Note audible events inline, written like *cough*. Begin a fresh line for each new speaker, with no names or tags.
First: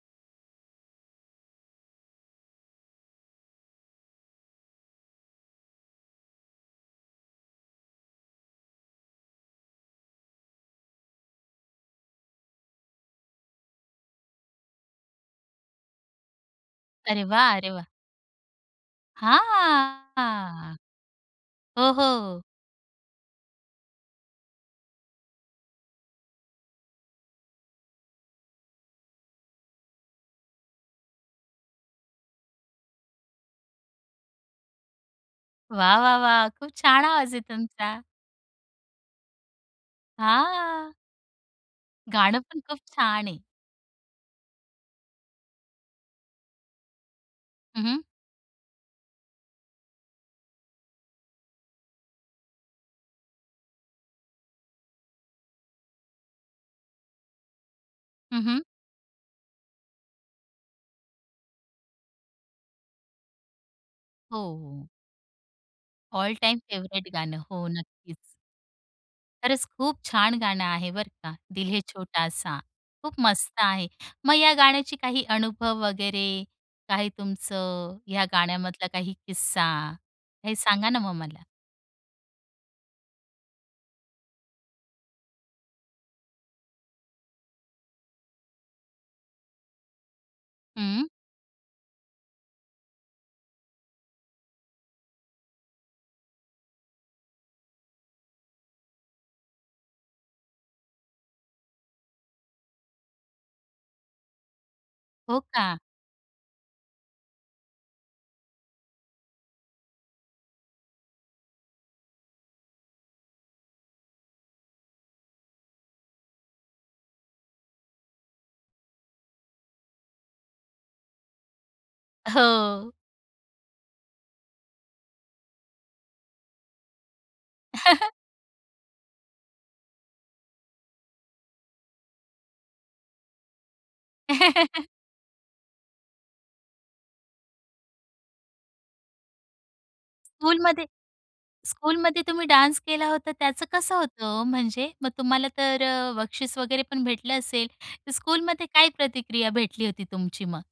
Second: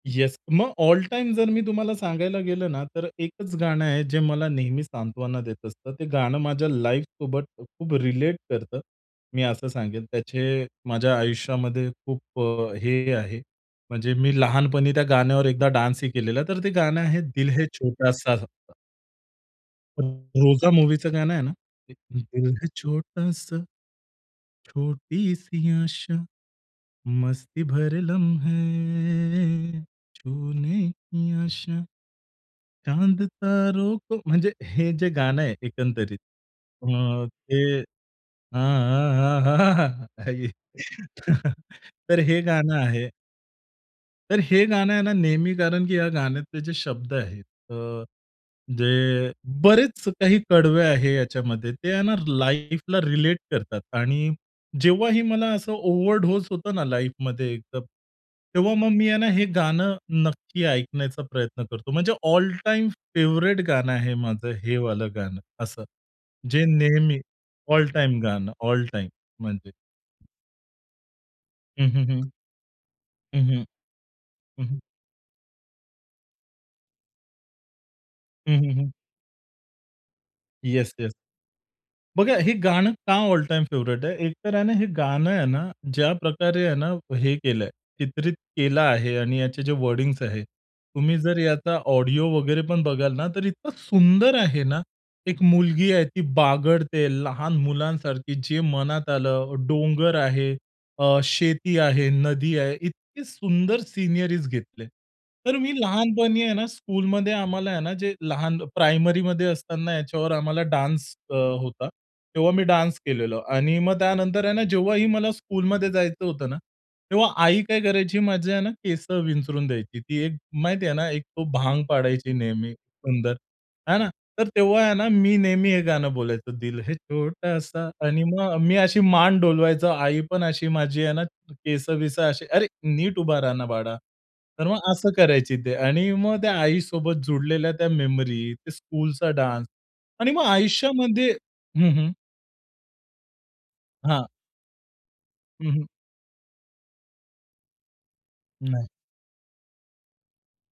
Yes, मग all time जर मी तुम्हाला सांगायला गेलो ना, तर एकच गाणं आहे जे मला नेहमी सांत्वना देत असतं. ते गाणं माझ्या लाईफसोबत खूप रिलेट करतं मी असं सांगेल. त्याचे माझ्या आयुष्यामध्ये खूप अ, हे आहे म्हणजे मी लहानपणी त्या गाण्यावर एकदा डान्सही केलेला. तर ते गाणं आहे
अरे
दिल
वाह,
है
अरे वाह!
छोटासा. *unintelligible* रोजा
हां.
मूव्हीचं गाणं आहे ना
हो,
की
हो.
दिल है छोटासा, छोटी सी आशा, मस्ती भरे लम्हे छूने की आशा, चांद तारो को म्हणजे हे जे गाणं आहे
वाह, वाह,
एकंदरीत
वाह! खूप
अ,
छान आवाज आहे
ते
तुमचा!
हां, हां, हां, हां.
हां.
*chuckles* तर, तर
गाणं
हे
पण
गाणं
खूप
आहे.
छान आहे.
तर हे गाणं आहे ना नेहमी, कारण की या गाण्यातले जे शब्द आहेत
हं, हं.
अ, जे बरेच काही कडवे आहे याच्यामध्ये ते आहे ना लाईफला रिलेट करतात आणि जेव्हाही मला असं ओव्हरडोज होतं ना लाईफमध्ये एकदम,
हं, हं.
तेव्हा मग मी आहे ना हे गाणं नक्की ऐकण्याचा प्रयत्न करतो. म्हणजे ऑल टाईम फेव्हराइट गाणं आहे
हो,
माझं हे
हो.
वालं गाणं असं.
ऑल टाईम
जे
फेव्हरेट
नेहमी
गाणं. हो,
ऑल
नक्कीच.
टाईम गाणं. All time.
खरंच
म्हणजे
खूप छान गाणं आहे बरं का दिल है
हं, हं, हं.
छोटासा खूप
हं,
मस्त
हं.
आहे. मग या
हं, हं.
गाण्याची काही अनुभव वगैरे, काही तुमचं या
हं, हं,
गाण्यामधला
हं.
काही किस्सा, हे सांगा
येस,
ना
येस.
मग मला.
बघा, हे गाणं का ऑल टाईम फेव्हरेट आहे? एक तर आहे ना, हे गाणं आहे ना ज्या प्रकारे आहे ना हे केलंय, चित्रित केलं आहे आणि याचे जे वर्डिंग्स आहे,
हं.
तुम्ही जर याचा ऑडिओ वगैरे पण बघाल ना, तर इतकं सुंदर आहे ना. एक मुलगी आहे, ती बागडते लहान मुलांसारखी, जे मनात आलं. डोंगर आहे, अ, शेती आहे, नदी आहे, इतकी सुंदर सिनरीज घेतले.
हो
तर मी
का?
लहानपणी आहे ना, स्कूलमध्ये आम्हाला आहे ना, जे लहान प्रायमरीमध्ये असताना, याच्यावर आम्हाला डान्स अ, होता. तेव्हा मी डान्स केलेला. आणि मग त्यानंतर आहे ना, जेव्हाही मला स्कूलमध्ये जायचं होतं ना, तेव्हा आई काय करायची माझी आहे ना केस विंचरून द्यायची. ती एक, माहिती आहे ना, एक तो भांग पाडायची नेहमी
हो.
सुंदर, है ना? तर तेव्हा आहे ना, मी नेहमी हे गाणं बोलायचो, दिल है छोटासा
*chuckles*
आणि मग मी अशी मान डोलवायचो. आई पण अशी, माझी आहे ना केसं-विसं, अशी, "अरे, नीट उभा रहा ना, बाळा." तर
*chuckles*
मग असं करायची ते. आणि मग त्या आईसोबत जुळलेल्या त्या मेमरी, ते स्कूलचा डान्स. आणि मग
स्कूलमध्ये
आयुष्यामध्ये हं, हं.
स्कूलमध्ये तुम्ही डान्स केला होता, त्याचं कसं
हां.
होतं ओ म्हणजे? मग तुम्हाला
हं,
तर
हं.
अ, बक्षीस वगैरे पण भेटलं असेल, तर स्कूलमध्ये
नाही.
काय प्रतिक्रिया भेटली होती तुमची मग?